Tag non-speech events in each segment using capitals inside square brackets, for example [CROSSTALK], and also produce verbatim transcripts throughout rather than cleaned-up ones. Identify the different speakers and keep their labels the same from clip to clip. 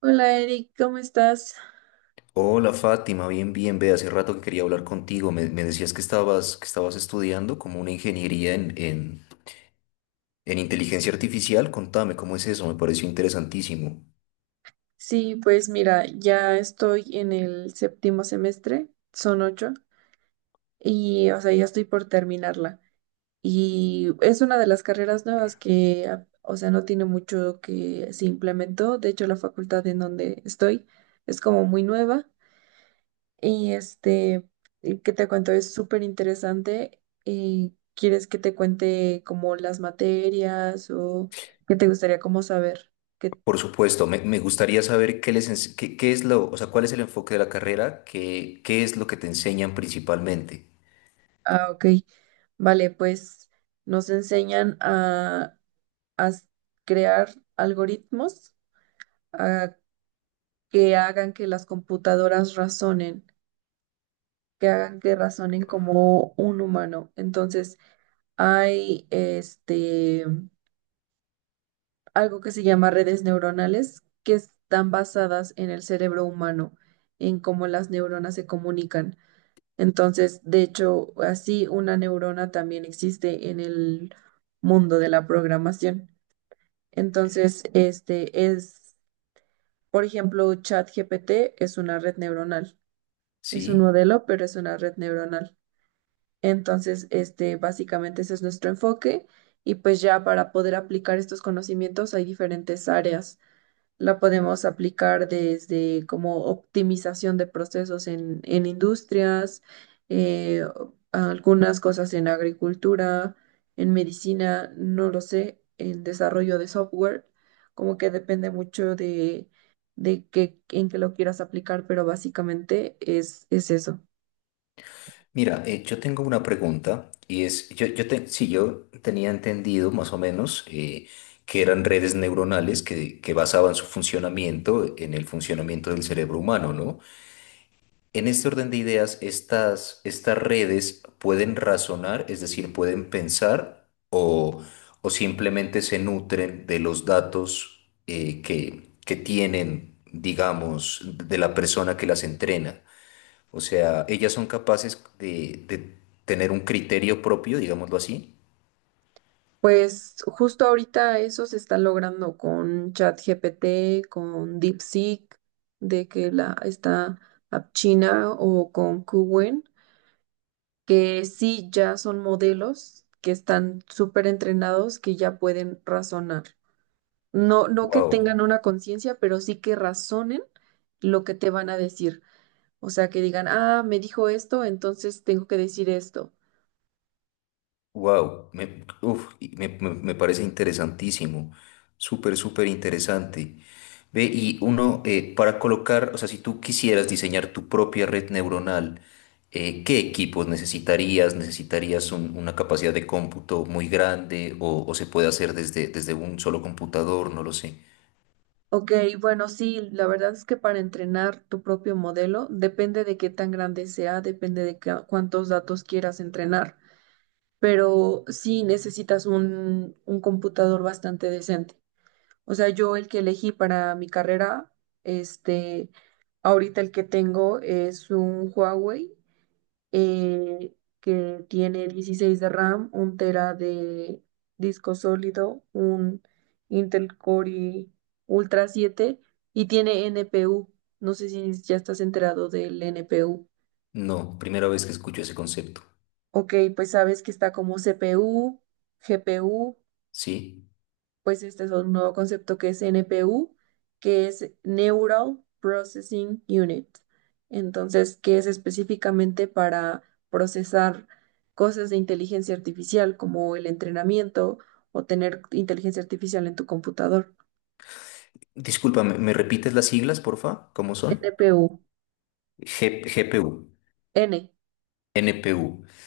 Speaker 1: Hola Eric, ¿cómo estás?
Speaker 2: Hola Fátima, bien, bien, ve, hace rato que quería hablar contigo. Me, me decías que estabas, que estabas estudiando como una ingeniería en, en, en inteligencia artificial. Contame, ¿cómo es eso? Me pareció interesantísimo.
Speaker 1: Sí, pues mira, ya estoy en el séptimo semestre, son ocho, y o sea, ya estoy por terminarla. Y es una de las carreras nuevas que, a- o sea, no tiene mucho que se implementó. De hecho, la facultad en donde estoy es como muy nueva. Y este, y ¿qué te cuento? Es súper interesante. Y ¿quieres que te cuente como las materias o qué te gustaría como saber? ¿Qué-
Speaker 2: Por supuesto, me, me gustaría saber qué les, ens- qué, qué es lo, o sea, cuál es el enfoque de la carrera, qué, qué es lo que te enseñan principalmente.
Speaker 1: Ah, ok. Vale, pues nos enseñan a, a s- crear algoritmos a que hagan que las computadoras razonen, que hagan que razonen como un humano. Entonces, hay este algo que se llama redes neuronales que están basadas en el cerebro humano, en cómo las neuronas se comunican. Entonces, de hecho, así una neurona también existe en el mundo de la programación. Entonces, este es, por ejemplo, ChatGPT es una red neuronal. Es un
Speaker 2: ¿Sí?
Speaker 1: modelo, pero es una red neuronal. Entonces, este, básicamente ese es nuestro enfoque. Y pues ya para poder aplicar estos conocimientos hay diferentes áreas. La podemos aplicar desde como optimización de procesos en, en industrias, eh, algunas cosas en agricultura, en medicina, no lo sé, en desarrollo de software, como que depende mucho de, de que, en qué lo quieras aplicar, pero básicamente es, es eso.
Speaker 2: Mira, eh, yo tengo una pregunta y es, yo, yo te- sí, yo tenía entendido más o menos eh, que eran redes neuronales que, que basaban su funcionamiento en el funcionamiento del cerebro humano, ¿no? En este orden de ideas, estas, estas redes pueden razonar, es decir, pueden pensar o, o simplemente se nutren de los datos eh, que, que tienen, digamos, de la persona que las entrena. O sea, ellas son capaces de, de tener un criterio propio, digámoslo así.
Speaker 1: Pues justo ahorita eso se está logrando con ChatGPT, con DeepSeek, de que la está China o con Qwen, que sí ya son modelos que están súper entrenados, que ya pueden razonar. No, no que
Speaker 2: Wow,
Speaker 1: tengan una conciencia, pero sí que razonen lo que te van a decir. O sea, que digan, ah, me dijo esto, entonces tengo que decir esto.
Speaker 2: wow, me, uf, y me, me- me parece interesantísimo. Súper, súper interesante. Ve, y uno, eh, para colocar, o sea, si tú quisieras diseñar tu propia red neuronal, eh, ¿qué equipos necesitarías? ¿Necesitarías un- una capacidad de cómputo muy grande o, o se puede hacer desde, desde un solo computador? No lo sé.
Speaker 1: Ok, bueno, sí, la verdad es que para entrenar tu propio modelo depende de qué tan grande sea, depende de ca- cuántos datos quieras entrenar, pero sí necesitas un, un computador bastante decente. O sea, yo el que elegí para mi carrera, este, ahorita el que tengo es un Huawei eh, que tiene dieciséis de RAM, un tera de disco sólido, un Intel Core i Ultra siete y tiene N P U. No sé si ya estás enterado del N P U.
Speaker 2: No, primera vez que escucho ese concepto.
Speaker 1: Ok, pues sabes que está como C P U, G P U.
Speaker 2: Sí.
Speaker 1: Pues este es un nuevo concepto que es N P U, que es Neural Processing Unit. Entonces, que es específicamente para procesar cosas de inteligencia artificial como el entrenamiento o tener inteligencia artificial en tu computador.
Speaker 2: Discúlpame, ¿me repites las siglas, porfa? ¿Cómo son?
Speaker 1: N P U,
Speaker 2: G- GPU,
Speaker 1: N,
Speaker 2: N P U,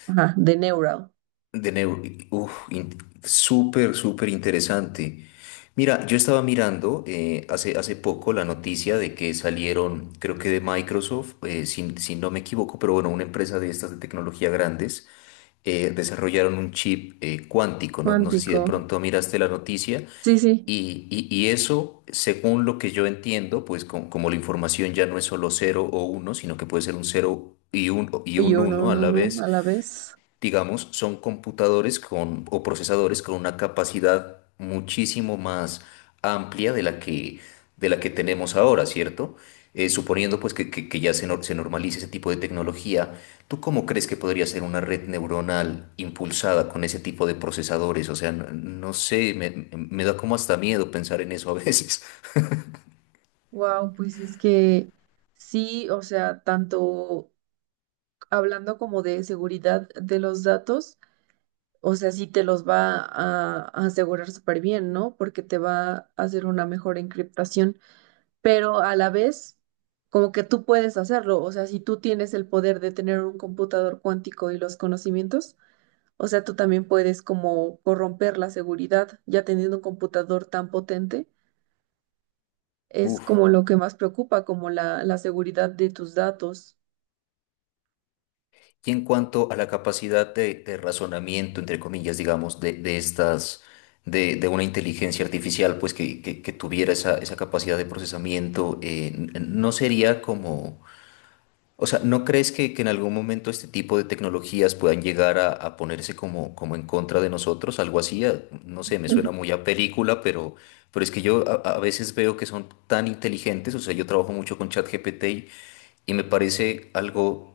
Speaker 1: ajá, de Neural,
Speaker 2: de neu- Uf, in- súper, súper interesante. Mira, yo estaba mirando eh, hace, hace poco la noticia de que salieron, creo que de Microsoft, eh, si, si no me equivoco, pero bueno, una empresa de estas de tecnología grandes, eh, desarrollaron un chip eh, cuántico. No, no sé si
Speaker 1: cuántico.
Speaker 2: de pronto miraste la noticia.
Speaker 1: Sí, sí,
Speaker 2: Y, y- y eso, según lo que yo entiendo, pues com- como la información ya no es solo cero o uno, sino que puede ser un cero y un, y
Speaker 1: y
Speaker 2: un
Speaker 1: uno,
Speaker 2: uno a
Speaker 1: no,
Speaker 2: la
Speaker 1: no, no,
Speaker 2: vez,
Speaker 1: a la vez.
Speaker 2: digamos, son computadores con, o procesadores con una capacidad muchísimo más amplia de la que, de la que tenemos ahora, ¿cierto? Eh, suponiendo pues que, que- que ya se, nor- se normalice ese tipo de tecnología, ¿tú cómo crees que podría ser una red neuronal impulsada con ese tipo de procesadores? O sea, no, no sé, me, me da como hasta miedo pensar en eso a veces. [LAUGHS]
Speaker 1: Wow, pues es que sí, o sea, tanto. Hablando como de seguridad de los datos, o sea, sí te los va a, a asegurar súper bien, ¿no? Porque te va a hacer una mejor encriptación, pero a la vez, como que tú puedes hacerlo, o sea, si tú tienes el poder de tener un computador cuántico y los conocimientos, o sea, tú también puedes como corromper la seguridad, ya teniendo un computador tan potente, es
Speaker 2: Uf.
Speaker 1: como lo que más preocupa, como la, la seguridad de tus datos.
Speaker 2: Y en cuanto a la capacidad de, de razonamiento, entre comillas, digamos, de, de estas, de, de una inteligencia artificial, pues que, que- que tuviera esa, esa capacidad de procesamiento, eh, n- no sería como, o sea, ¿no crees que, que en algún momento este tipo de tecnologías puedan llegar a, a ponerse como, como en contra de nosotros? Algo así, a- no sé, me suena muy a película, pero, pero es que yo a, a veces veo que son tan inteligentes, o sea, yo trabajo mucho con ChatGPT y, y me parece algo,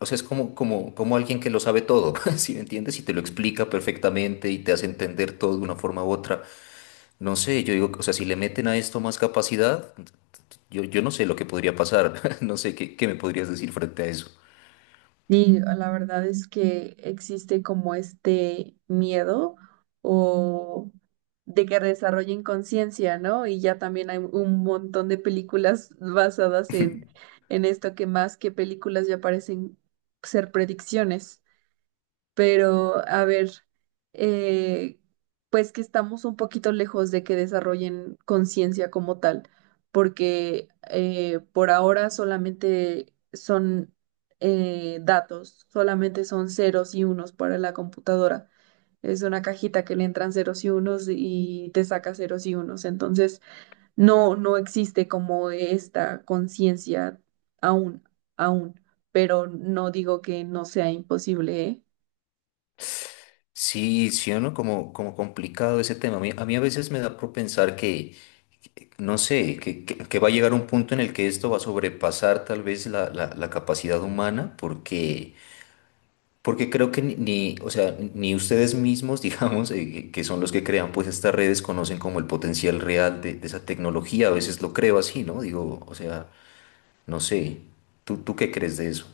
Speaker 2: o sea, es como, como, como alguien que lo sabe todo, [LAUGHS] ¿si me entiendes? Y te lo explica perfectamente y te hace entender todo de una forma u otra. No sé, yo digo, o sea, si le meten a esto más capacidad, yo, yo no sé lo que podría pasar, [LAUGHS] no sé qué, qué me podrías decir frente a eso.
Speaker 1: Sí, la verdad es que existe como este miedo o de que desarrollen conciencia, ¿no? Y ya también hay un montón de películas basadas en, en esto que más que películas ya parecen ser predicciones pero a ver, eh, pues que estamos un poquito lejos de que desarrollen conciencia como tal, porque eh, por ahora solamente son eh, datos, solamente son ceros y unos para la computadora. Es una cajita que le entran ceros y unos y te saca ceros y unos. Entonces, no, no existe como esta conciencia aún, aún, pero no digo que no sea imposible, ¿eh?
Speaker 2: Sí, sí o no, como, como complicado ese tema. A mí, a mí a veces me da por pensar que, no sé, que, que- que va a llegar un punto en el que esto va a sobrepasar tal vez la, la- la capacidad humana, porque, porque creo que ni, ni, o sea, ni ustedes mismos, [LAUGHS] digamos, eh, que son los que crean pues estas redes, conocen como el potencial real de, de esa tecnología. A veces lo creo así, ¿no? Digo, o sea, no sé. ¿Tú, tú qué crees de eso?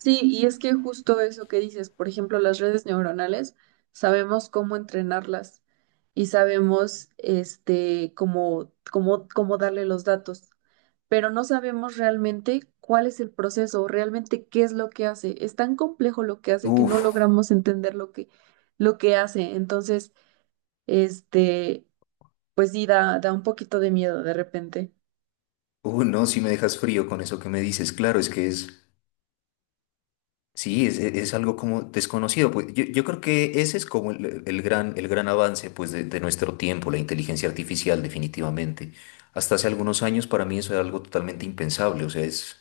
Speaker 1: Sí, y es que justo eso que dices, por ejemplo, las redes neuronales, sabemos cómo entrenarlas y sabemos este cómo, cómo, cómo darle los datos, pero no sabemos realmente cuál es el proceso, realmente qué es lo que hace. Es tan complejo lo que hace que no
Speaker 2: Uf.
Speaker 1: logramos entender lo que, lo que hace. Entonces, este, pues sí, da, da un poquito de miedo de repente.
Speaker 2: Uh, no, si me dejas frío con eso que me dices, claro, es que es, sí, es, es- es algo como desconocido, pues yo, yo creo que ese es como el, el gran, el gran avance, pues, de, de nuestro tiempo, la inteligencia artificial, definitivamente. Hasta hace algunos años para mí eso era algo totalmente impensable, o sea, es,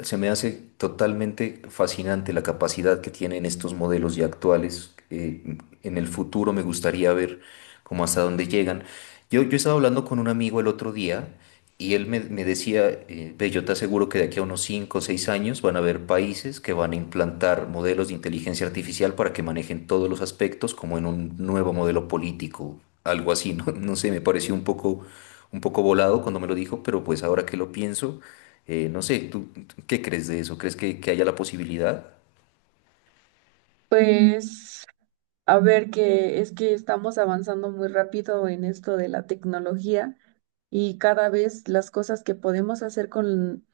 Speaker 2: se me hace totalmente fascinante la capacidad que tienen estos modelos ya actuales. Eh, en el futuro me gustaría ver cómo, hasta dónde llegan. Yo, yo estaba hablando con un amigo el otro día y él me, me decía, eh, "Ve, yo te aseguro que de aquí a unos cinco o seis años van a haber países que van a implantar modelos de inteligencia artificial para que manejen todos los aspectos como en un nuevo modelo político", algo así, ¿no? [LAUGHS] No sé, me pareció un poco, un poco volado cuando me lo dijo, pero pues ahora que lo pienso, eh, no sé, ¿tú, tú qué crees de eso? ¿Crees que, que haya la posibilidad?
Speaker 1: Pues a ver, que es que estamos avanzando muy rápido en esto de la tecnología y cada vez las cosas que podemos hacer con,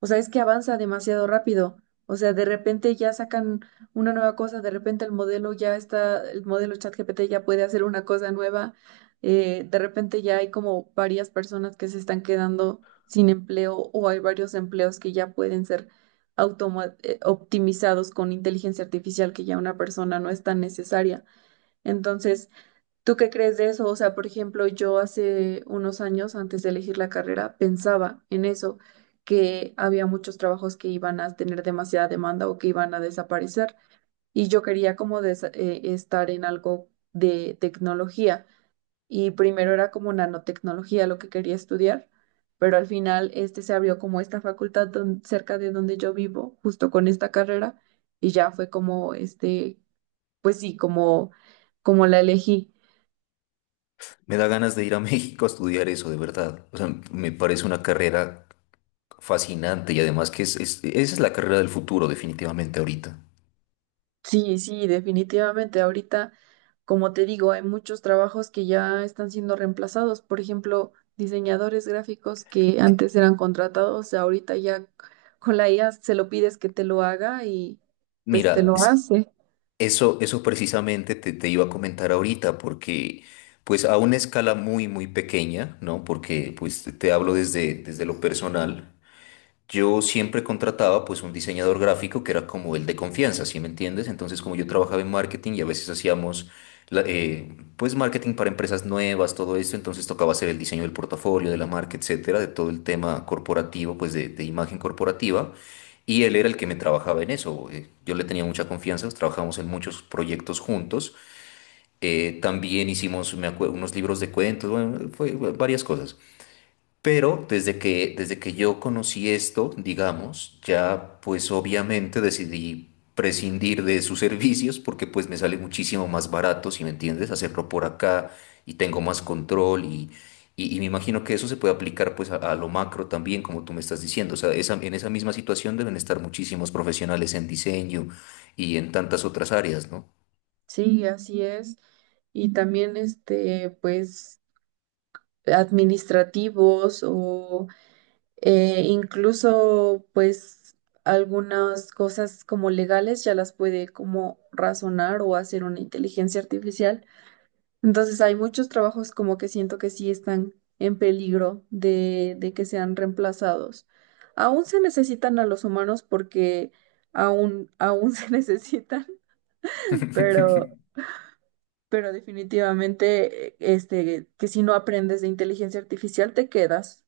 Speaker 1: o sea, es que avanza demasiado rápido. O sea, de repente ya sacan una nueva cosa, de repente el modelo ya está, el modelo ChatGPT ya puede hacer una cosa nueva. eh, de repente ya hay como varias personas que se están quedando sin empleo o hay varios empleos que ya pueden ser automa- eh, optimizados con inteligencia artificial que ya una persona no es tan necesaria. Entonces, ¿tú qué crees de eso? O sea, por ejemplo, yo hace unos años, antes de elegir la carrera, pensaba en eso, que había muchos trabajos que iban a tener demasiada demanda o que iban a desaparecer. Y yo quería como desa- eh, estar en algo de tecnología. Y primero era como nanotecnología lo que quería estudiar, pero al final este se abrió como esta facultad don- cerca de donde yo vivo, justo con esta carrera, y ya fue como este, pues sí, como, como la elegí.
Speaker 2: Me da ganas de ir a [LAUGHS] México a estudiar eso, de verdad. O sea, me parece una carrera fascinante y además que es, es- esa es la carrera del futuro, definitivamente ahorita.
Speaker 1: Sí, sí, definitivamente. Ahorita, como te digo, hay muchos trabajos que ya están siendo reemplazados. Por ejemplo, diseñadores gráficos que antes eran contratados, ahorita ya con la I A se lo pides que te lo haga y pues te
Speaker 2: Mira,
Speaker 1: lo
Speaker 2: es-
Speaker 1: hace.
Speaker 2: eso, eso precisamente te, te iba a comentar ahorita, porque pues a una escala muy, muy pequeña, ¿no? Porque pues te te hablo desde, desde lo personal. Yo siempre contrataba pues un diseñador gráfico que era como el de confianza, ¿sí me entiendes? Entonces como yo trabajaba en marketing y a veces hacíamos la- eh, pues marketing para empresas nuevas, todo esto, entonces tocaba hacer el diseño del portafolio, de la marca, etcétera, de todo el tema corporativo, pues de, de imagen corporativa. Y él era el que me trabajaba en eso. Eh, yo le tenía mucha confianza, pues, trabajamos en muchos proyectos juntos. Eh, también hicimos me acue- unos libros de cuentos, bueno, fue fue varias cosas. Pero desde que, desde que yo conocí esto, digamos, ya pues obviamente decidí prescindir de sus servicios porque pues me sale muchísimo más barato, si me entiendes, hacerlo por acá y tengo más control y, y, y me imagino que eso se puede aplicar pues a, a lo macro también, como tú me estás diciendo. O sea, esa- en esa misma situación deben estar muchísimos profesionales en diseño y en tantas otras áreas, ¿no?
Speaker 1: Sí, así es. Y también este, pues, administrativos o eh, incluso, pues, algunas cosas como legales ya las puede como razonar o hacer una inteligencia artificial. Entonces, hay muchos trabajos como que siento que sí están en peligro de, de que sean reemplazados. Aún se necesitan a los humanos porque aún, aún [LAUGHS] se necesitan,
Speaker 2: [LAUGHS]
Speaker 1: pero, pero definitivamente, eh, este, que si no aprendes de inteligencia artificial, te quedas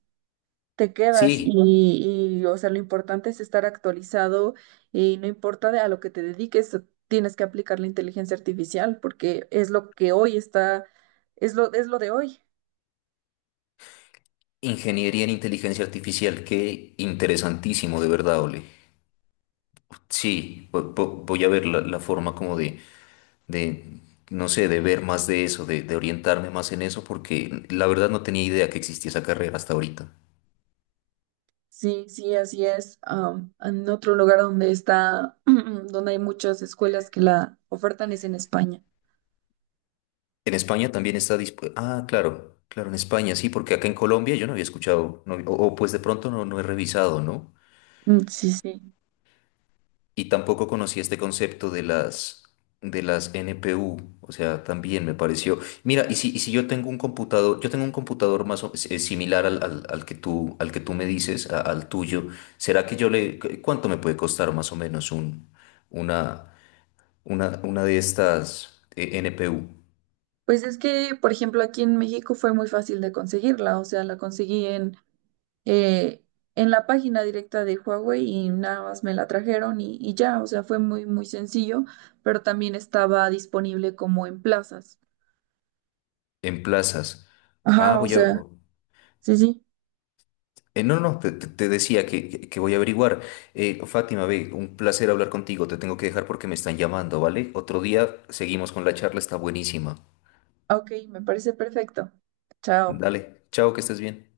Speaker 1: te quedas
Speaker 2: Sí,
Speaker 1: y, y, o sea, lo importante es estar actualizado y no importa de a lo que te dediques, tienes que aplicar la inteligencia artificial porque es lo que hoy está, es lo, es lo de hoy.
Speaker 2: ingeniería en inteligencia artificial, qué interesantísimo, de verdad, Ole. Sí, vo- vo- voy a ver la, la forma como de, de, no sé, de ver más de eso, de, de orientarme más en eso, porque la verdad no tenía idea que existía esa carrera hasta ahorita.
Speaker 1: Sí, sí, así es. Am, en otro lugar donde está, [CLEARS THROAT] donde hay muchas escuelas que la ofertan es en España.
Speaker 2: En España también está dispuesta. Ah, claro, claro, en España sí, porque acá en Colombia yo no había escuchado, no- o, o pues de pronto no, no he revisado, ¿no?
Speaker 1: Mm, sí, sí.
Speaker 2: Y tampoco conocí este concepto de las, de las N P U, o sea, también me pareció. Mira, y si, y si yo tengo un computador, yo tengo un computador más o- eh, similar al, al- al que tú, al que tú me dices, a- al tuyo, ¿será que yo le, cu- cuánto me puede costar más o menos un, una, una, una de estas eh, N P U
Speaker 1: Pues es que, por ejemplo, aquí en México fue muy fácil de conseguirla, o sea, la conseguí en eh, en la página directa de Huawei y nada más me la trajeron y, y ya, o sea, fue muy, muy sencillo, pero también estaba disponible como en plazas.
Speaker 2: en plazas? Ah,
Speaker 1: Ajá, o
Speaker 2: voy a,
Speaker 1: sea, sí, sí.
Speaker 2: eh, no, no, te, te- te decía que, que- que voy a averiguar. Eh, Fátima, ve, un placer hablar contigo. Te tengo que dejar porque me están llamando, ¿vale? Otro día seguimos con la charla, está buenísima.
Speaker 1: Ok, me parece perfecto. Chao.
Speaker 2: Dale, chao, que estés bien.